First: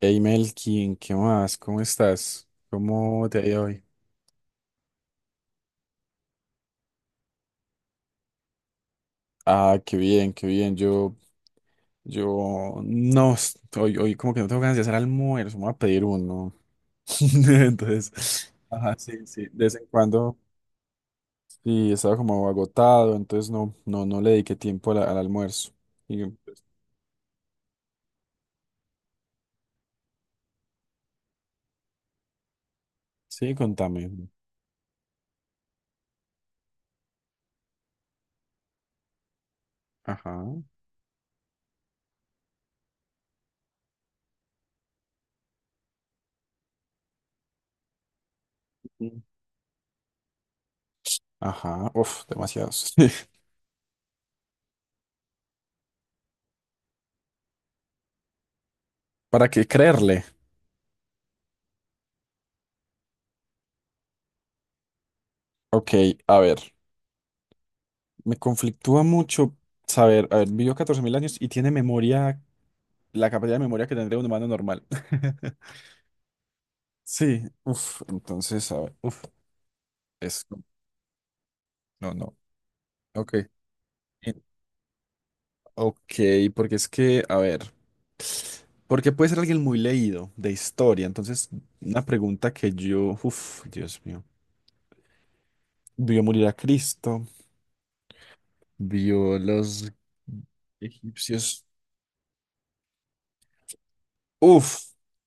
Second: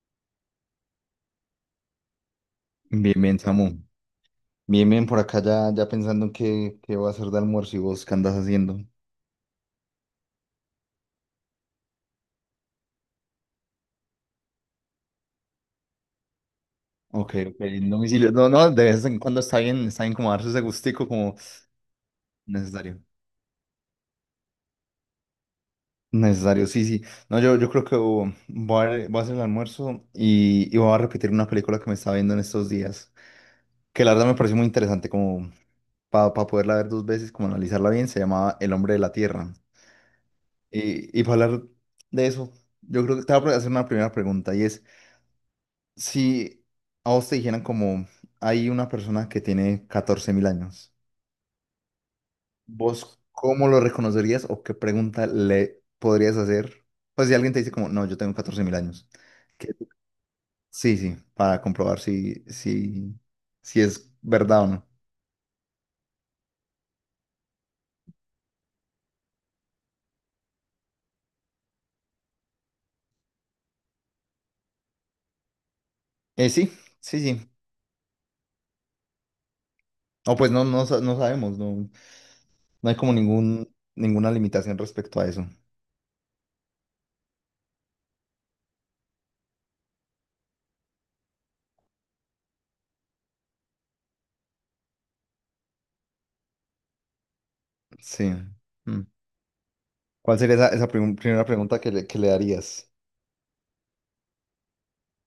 Hey Melkin, ¿qué más? ¿Cómo estás? Bien, ¿Cómo te bien, ha ido hoy? Samu. Bien, bien, por acá ya pensando en qué voy a hacer de almuerzo y vos qué andas haciendo. Ah, qué bien, qué bien. Yo, no, hoy, como que no tengo ganas de hacer almuerzo, me voy a pedir uno. Ok, ok, no, domicilio. No, Entonces, no, de ajá, vez en sí, cuando sí, de vez en está bien como cuando, darse ese gustico como sí, estaba como necesario. agotado, entonces no, no, no le dediqué tiempo a al almuerzo. Y, pues, Necesario, sí, sí. No, yo creo que oh, voy a hacer el almuerzo y voy a repetir una película que me estaba viendo en estos días, sí, que contame. la verdad me pareció muy interesante como para poderla ver dos veces, como analizarla bien, se llamaba El hombre de la tierra. Ajá, Y para hablar de eso, yo creo que te voy a hacer una primera pregunta y es... Si a vos te dijeran como hay una Mm. persona que tiene 14.000 años, Ajá, uf, demasiados. ¿vos cómo lo reconocerías o qué pregunta le podrías hacer? Pues si alguien te dice como, no, yo tengo 14.000 años. ¿Para qué ¿qué- creerle? Sí, sí, para comprobar si es verdad o no. Ok, a ver. Me conflictúa mucho saber, a ver, vivió 14.000 años y tiene memoria, la capacidad de memoria que tendría un humano normal. Sí, sí, Sí, sí. uff, entonces, a ver, uff, O es, pues no, no, no sabemos, no, no, no, no hay como ok, ninguna eh, limitación respecto a eso. ok, porque es que, a ver, porque puede ser alguien muy leído de historia, entonces, una pregunta que yo, uff, Dios mío, vio morir a Cristo, Sí. Mm. vio los ¿Cuál sería esa primera egipcios, pregunta que le darías? uff,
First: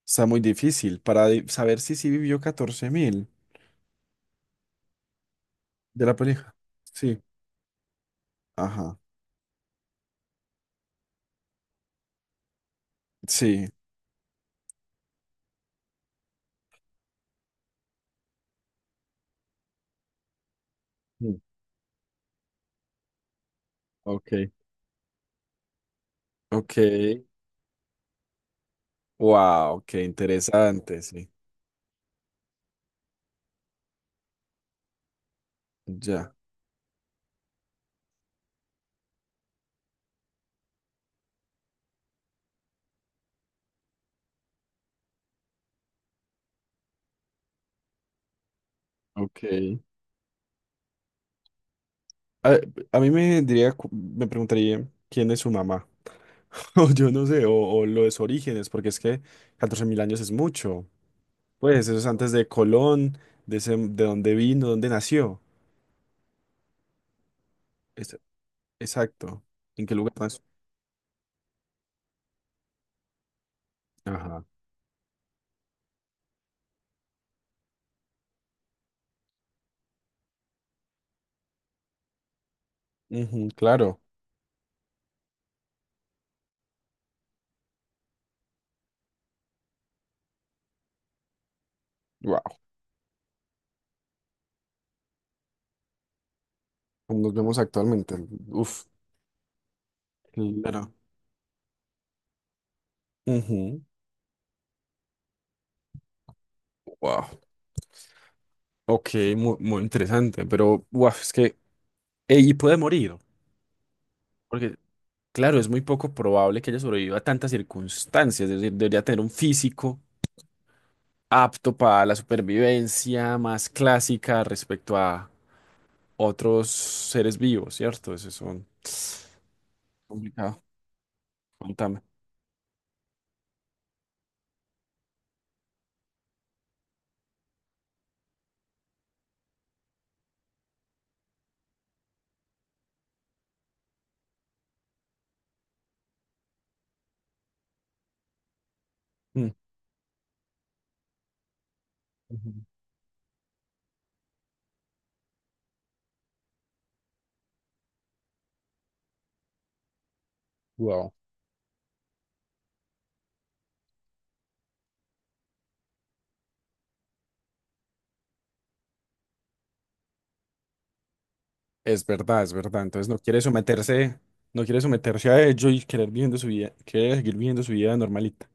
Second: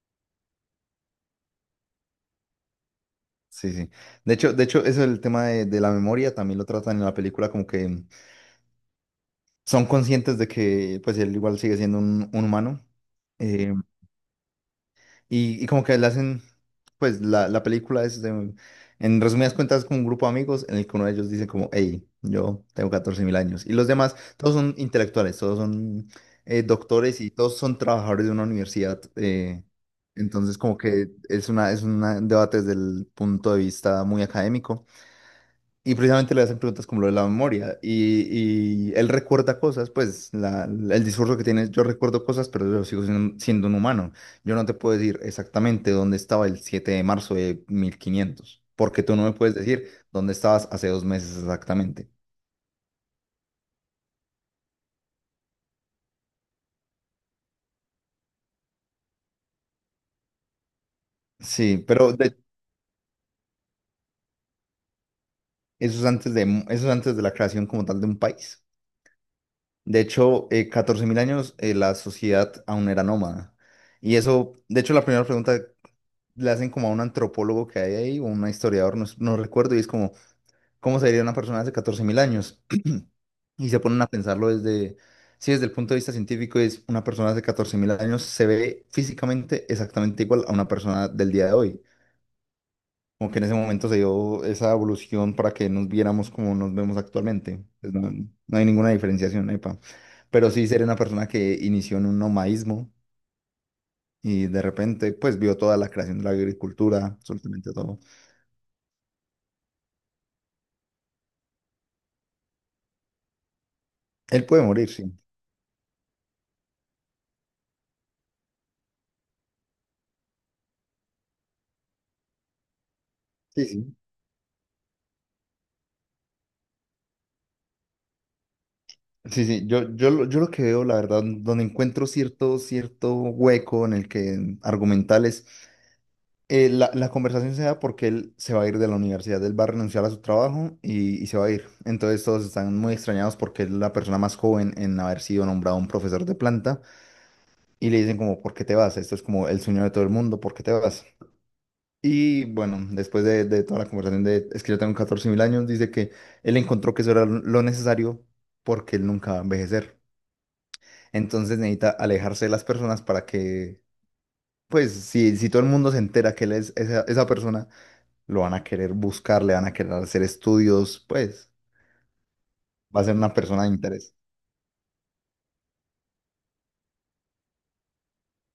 está muy difícil para saber si sí vivió 14.000 Sí, sí. De hecho, eso es el tema de la de la memoria, pareja. también lo tratan en la Sí, película, como que ajá. son conscientes de que pues él igual sigue siendo un humano, Sí. eh, y como que le hacen, pues la película es, en resumidas cuentas, con un grupo de amigos en el que uno de ellos Mm. dice como, hey, yo tengo 14 mil años, y los demás, Ok. todos son intelectuales, todos son Ok. doctores y todos son trabajadores de una universidad. Wow, qué Entonces como interesante, que sí. es una, un debate desde el punto de vista muy académico. Y Ya. precisamente le hacen preguntas como lo de la memoria. Y él recuerda cosas, pues el discurso que tiene, yo recuerdo cosas, pero yo sigo siendo un humano. Yo no te puedo decir exactamente dónde estaba el 7 de marzo de 1500, porque tú no me Ok. puedes decir dónde estabas hace 2 meses exactamente. A, a mí me diría, me preguntaría quién es su mamá. O yo no sé, o lo de sus orígenes, porque es que 14.000 años es mucho. Sí, Pues eso es pero antes de Colón, de dónde vino, dónde nació. eso es antes de, la creación como tal de Es- un país. exacto. ¿En qué De lugar nació? hecho, 14.000 años, la sociedad aún era nómada. Y Ajá. eso, de hecho, la primera pregunta le hacen como a un antropólogo que hay ahí, o un historiador, no, no recuerdo, y es como, ¿cómo sería una persona hace 14.000 años? Ujú, Y se claro. ponen a pensarlo desde, sí, desde el punto de vista científico, es una persona hace 14.000 años se ve físicamente exactamente igual a una persona del día de hoy. Wow. Como que en ese momento se dio esa evolución para que nos viéramos como nos vemos Como nos vemos actualmente. Pues no, actualmente. no hay Uf. ninguna diferenciación, epa. Pero sí ser Claro. una persona que inició en un nomadismo y de repente pues vio toda la creación de la agricultura, Wow. absolutamente todo. Ok, muy, muy interesante, pero guau, es que ella puede morir, Él puede porque morir, sí. claro, es muy poco probable que ella sobreviva a tantas circunstancias, es decir, debería tener un físico apto para la supervivencia Sí, más sí. clásica respecto a otros seres vivos, ¿cierto? Eso es Sí, sí. Yo lo complicado, que veo, la verdad, donde contame. encuentro cierto hueco en el que argumentales, la conversación se da porque él se va a ir de la universidad, él va a renunciar a su trabajo, y se va a ir. Entonces todos están muy extrañados porque es la persona más joven en haber sido nombrado un profesor de planta, y le dicen como, ¿por qué te vas? Esto es como Mm. el sueño de todo el mundo, ¿por qué te vas? Y Ujú. bueno, después de toda la conversación de es que yo tengo 14 mil años, dice que él encontró que eso era lo necesario, porque él nunca va a envejecer. Wow. Entonces necesita alejarse de las personas para que, pues, si todo el mundo se entera que él es esa persona, lo van a querer buscar, le van a querer hacer estudios, pues, Es verdad, va a entonces ser no una quiere persona de interés. someterse, no quiere someterse a ello y querer viviendo su vida, quiere seguir viviendo su vida normalita.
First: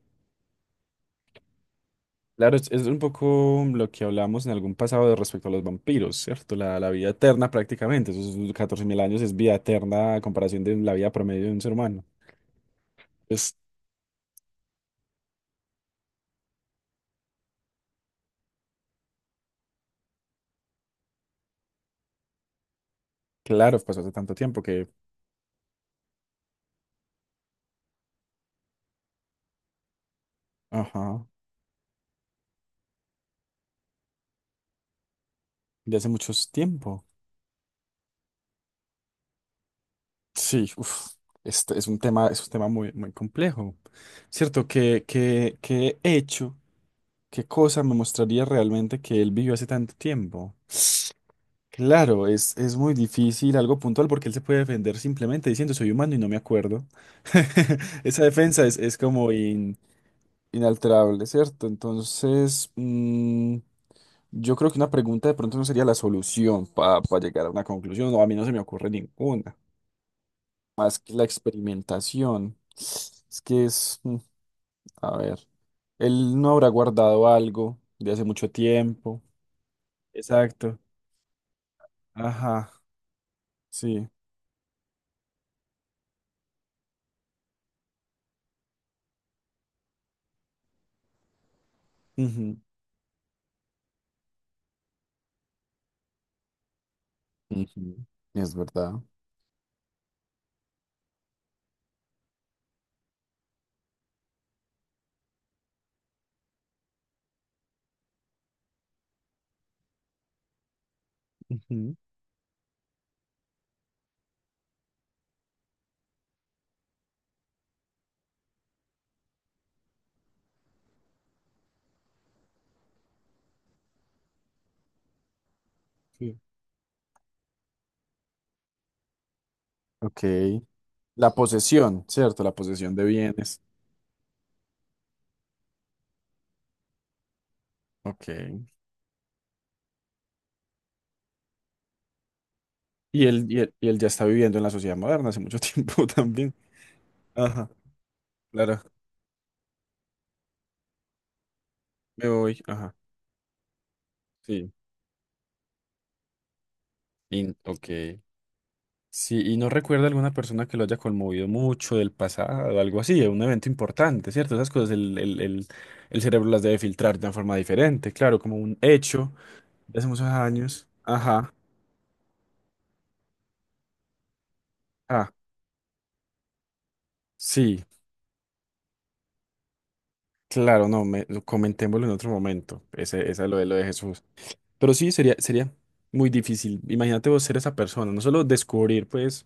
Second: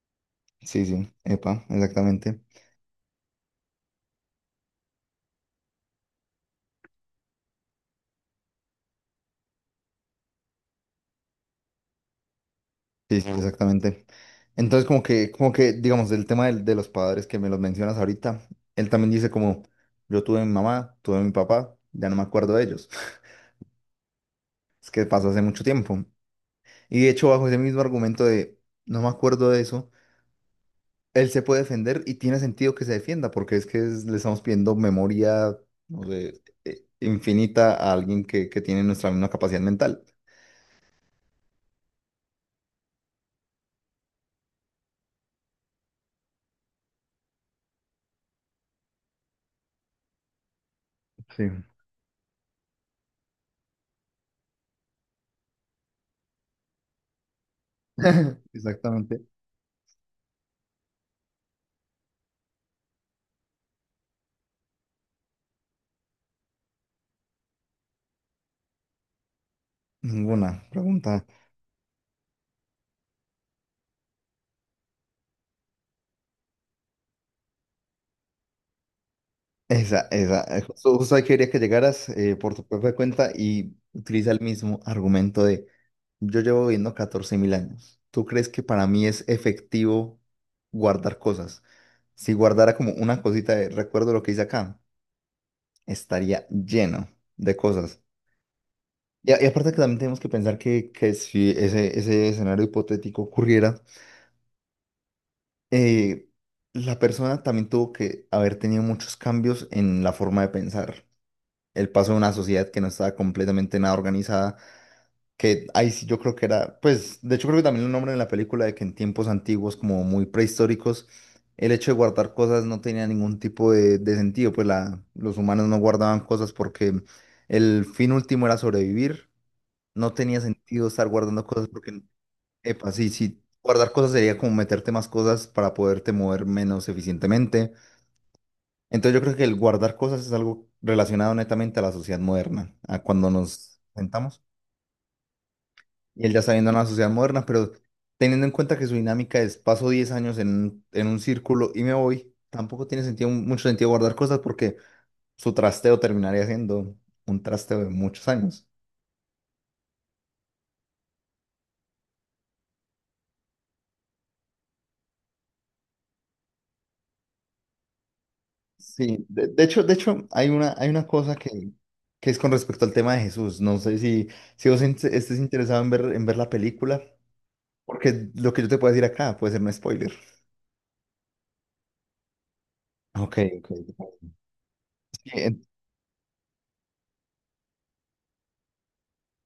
Sí, sí, epa, exactamente. Claro, es un poco lo que hablamos en algún pasado de respecto a los vampiros, ¿cierto? La vida eterna prácticamente, esos 14.000 años es vida eterna a comparación de la vida promedio de un ser humano. Sí, sí, Pues exactamente. Entonces, como que, digamos, del tema de los padres que me los mencionas ahorita, él también dice como, yo tuve mi mamá, tuve mi papá, ya no me acuerdo de ellos. claro, pasó hace tanto tiempo que, Es que pasó hace mucho tiempo. Y de hecho, bajo ese mismo argumento de, no me acuerdo de eso, ajá, él se puede defender y tiene sentido que se defienda, porque es que le estamos pidiendo memoria, ya no hace mucho sé, tiempo. infinita a alguien que tiene nuestra misma capacidad mental. Sí, uf, este es un tema muy, muy complejo, ¿cierto? ¿Qué hecho, qué cosa me mostraría realmente que él vivió hace tanto tiempo? Sí. Claro, es muy difícil algo puntual porque él se puede defender simplemente diciendo soy humano y no me acuerdo. Esa defensa es Exactamente. como inalterable, ¿cierto? Entonces, yo creo que una pregunta de pronto no sería la solución para llegar a una conclusión, o a mí no se me ocurre ninguna, Ninguna más que la pregunta. experimentación. Es que es, a ver, él no habrá guardado algo de hace mucho tiempo. Esa. eh, Exacto. Justo, justo ahí quería que llegaras, por tu Ajá, propia cuenta, y sí. utiliza el mismo argumento de yo llevo viviendo 14.000 años. ¿Tú crees que para mí es efectivo guardar cosas? Si Ujú, guardara como una cosita de recuerdo lo que hice acá, estaría lleno de cosas. ujú, es verdad. Y aparte, que también tenemos que pensar que si ese escenario hipotético ocurriera, eh, la persona también tuvo que haber tenido muchos cambios en la forma de pensar. El Ujú, paso de una sociedad que no estaba completamente nada organizada, que ahí sí yo creo que era, pues, de hecho creo que también lo nombran en la película, de que en tiempos antiguos, como muy prehistóricos, el hecho de guardar cosas no tenía ningún tipo de sentido, pues los humanos no guardaban sí. cosas porque el fin último era sobrevivir, no Ok. tenía sentido estar La guardando cosas porque, posesión, ¿cierto? La epa, posesión de sí, sí, bienes. guardar cosas sería como meterte más cosas para poderte mover menos eficientemente. Ok. Entonces yo creo que el guardar cosas es algo relacionado netamente a la sociedad moderna, a Y cuando él, y él, nos y él ya está sentamos. viviendo en la sociedad moderna hace mucho tiempo Y él ya está también. viendo a la sociedad moderna, Ajá, pero teniendo en cuenta claro. que su dinámica es paso 10 años en un círculo y me Me voy, voy. tampoco Ajá. tiene sentido, mucho sentido guardar cosas, Sí. porque su trasteo terminaría siendo un In- trasteo ok. de muchos años. Sí, y no recuerda alguna persona que lo haya conmovido mucho del pasado, algo así, un evento importante, ¿cierto? Esas cosas el cerebro las debe filtrar de una forma diferente, claro, como un Sí, hecho de hecho, de de hace muchos hecho hay una, años. hay una cosa Ajá. que es con respecto al tema de Jesús. No sé si vos Ah, estés interesado en ver, la película, sí. porque lo que yo te puedo decir acá puede ser un spoiler. Claro, no, lo comentémoslo en otro momento. Ese, Ok, esa es lo de ok. Jesús. Pero sí, sería, ¿Qué, sería muy difícil. Imagínate vos ser esa persona, no solo descubrir, pues,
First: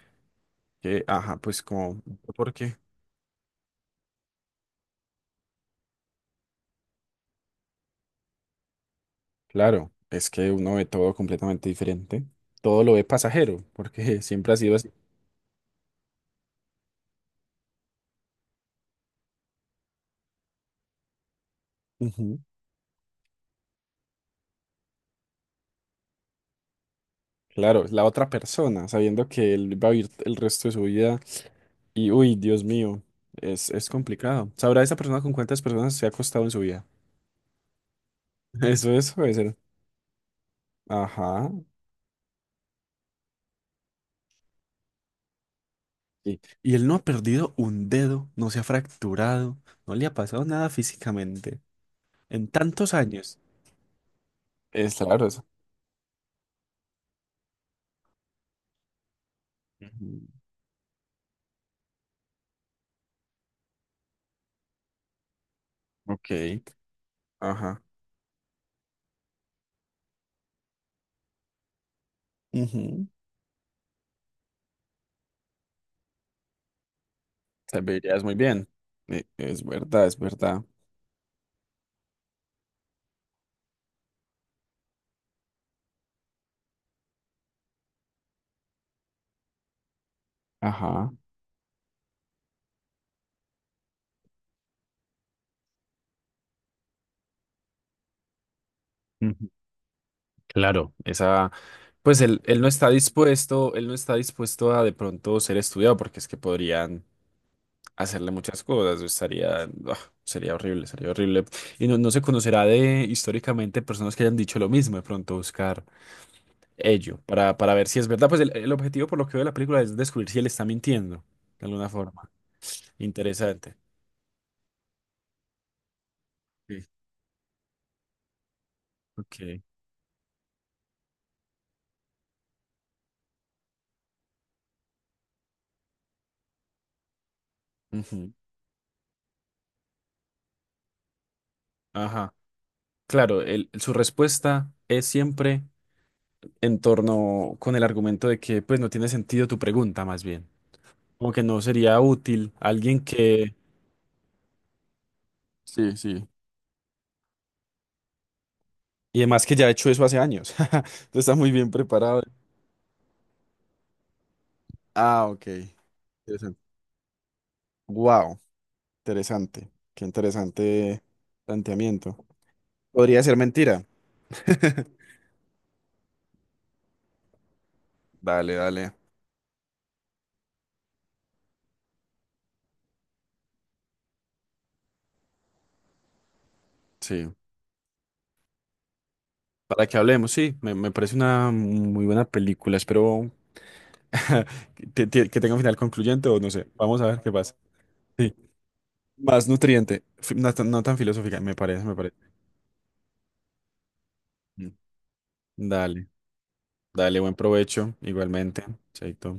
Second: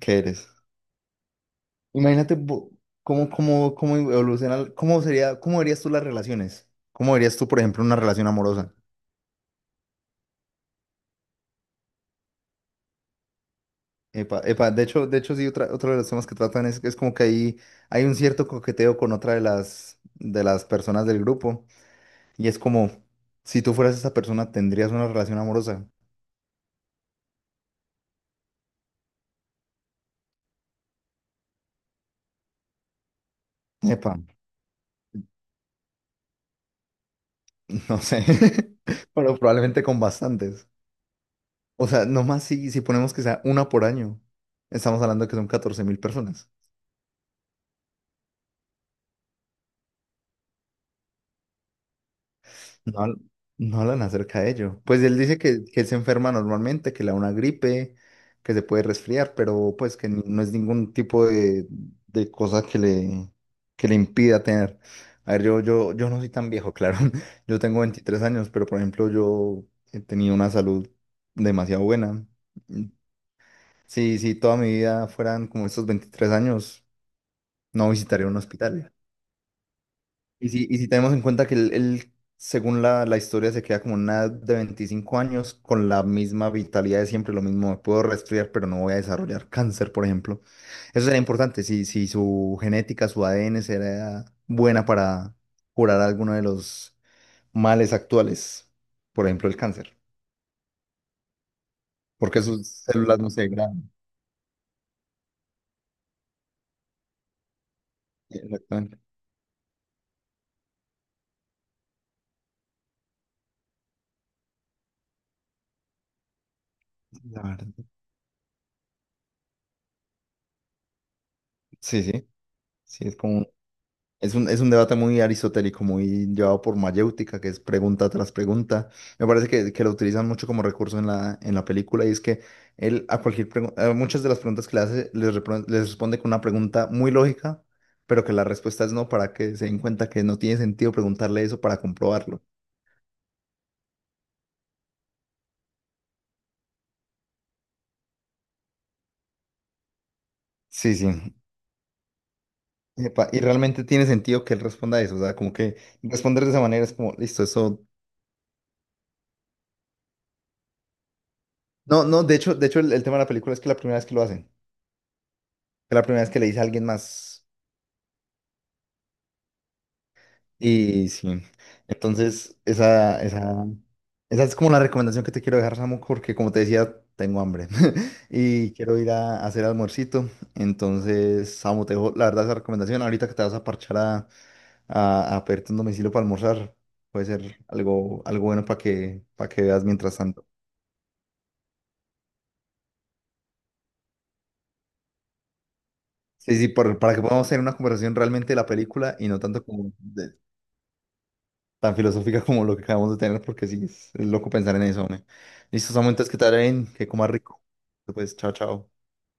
qué eres? que, ajá, pues como, Imagínate ¿por qué? Cómo evoluciona, cómo sería, cómo verías tú las relaciones. ¿Cómo verías tú, por ejemplo, una relación amorosa? Claro, es que uno ve todo completamente diferente. Todo lo ve pasajero, porque Epa, siempre ha epa, sido así. De hecho, sí, otro de los temas que tratan es como que hay un cierto coqueteo con otra de de las personas del grupo. Ujú. Y es como, si tú fueras esa persona, ¿tendrías una relación amorosa? Claro, la otra persona, sabiendo que él va a vivir el resto de su vida y, uy, Dios mío, es Epa, complicado. ¿Sabrá esa persona con cuántas personas se ha acostado en su vida? no sé. Eso debe Pero ser. probablemente con bastantes. Ajá. O sea, nomás si ponemos que sea una por año, estamos hablando que son catorce mil Y, personas. y él no ha perdido un dedo, no se ha fracturado, no le ha pasado nada físicamente en tantos No, años. no hablan acerca de ello. Es Pues él claro dice eso. que él se enferma normalmente, que le da una gripe, que se puede resfriar, pero pues que Ujú, no es ningún tipo de cosa que le impida tener. A ver, yo no soy ok, tan viejo, claro. Yo tengo ajá. 23 años, pero por ejemplo yo he tenido una salud demasiado buena. Mm, Ujú, sí sí toda mi vida fueran como estos 23 años, te no verías visitaría muy un bien. hospital. Es verdad, es Y verdad. si, y si tenemos en cuenta que él, según la historia, se queda como en una edad de 25 años con la misma vitalidad de siempre, lo mismo, me puedo resfriar, pero no voy a desarrollar cáncer, por ejemplo. Eso Ajá. era importante, si su genética, su ADN era buena para curar alguno de los males actuales, por ejemplo, Ujú, el cáncer, claro, esa, pues él, porque él no sus está células no se dispuesto, él degradan. no está dispuesto a de pronto ser estudiado porque es que podrían hacerle muchas Exactamente. cosas. Estaría, ah, sería horrible, sería horrible. Y no se conocerá de históricamente personas que hayan dicho lo mismo, de pronto buscar ello La verdad. para ver si es verdad. Pues el objetivo por lo que veo de la película es descubrir si él está mintiendo de alguna Sí, sí, forma. sí, es como. Interesante. Es un debate muy aristotélico, muy llevado por Sí. mayéutica, que es pregunta tras pregunta. Me parece Ok. que lo utilizan mucho como recurso en la película, y es que él a cualquier pregunta, muchas de las preguntas que le hace, les responde con una pregunta muy lógica, pero Ujú. que la respuesta es no, para que se den cuenta que no tiene sentido preguntarle eso para Ajá. comprobarlo. Claro, su respuesta es siempre en torno con el argumento de que pues no tiene sentido tu pregunta más bien. Sí, Como sí. que no sería útil alguien Epa, y que... realmente tiene sentido que él responda eso, o sea, como que Sí, sí. responder de esa manera es como, listo, eso... Y además que ya he hecho eso hace años. Entonces está muy bien No, preparado. no, de hecho el tema de la película es que la primera vez que lo hacen, Ah, ok. es la primera vez que le Interesante. dice a alguien más. Wow, interesante. Qué interesante Y sí, planteamiento. entonces esa, Podría ser esa, mentira. esa es como la recomendación que te quiero dejar, Samu, porque como te decía, tengo hambre Dale, y dale. quiero ir a hacer almuercito. Entonces, Samu, te dejo la verdad esa recomendación. Ahorita que te vas a parchar a, pedirte un domicilio para almorzar, puede Sí. ser algo, algo bueno para que veas Para que mientras hablemos, tanto. sí. Me parece una muy buena película. Espero que tenga un final concluyente o no Sí, sé. sí, Vamos a para que ver qué podamos pasa. tener una conversación Sí. realmente de la película y no Más tanto como nutriente. No tan, no tan filosófica, me parece, me tan parece. filosófica como lo que acabamos de tener, porque sí, es loco Mm. pensar en eso, hombre. Listo, Dale, Samu, entonces que te vaya bien, que dale, comas buen rico. provecho. Pues, chao, Igualmente. chao. Chaito.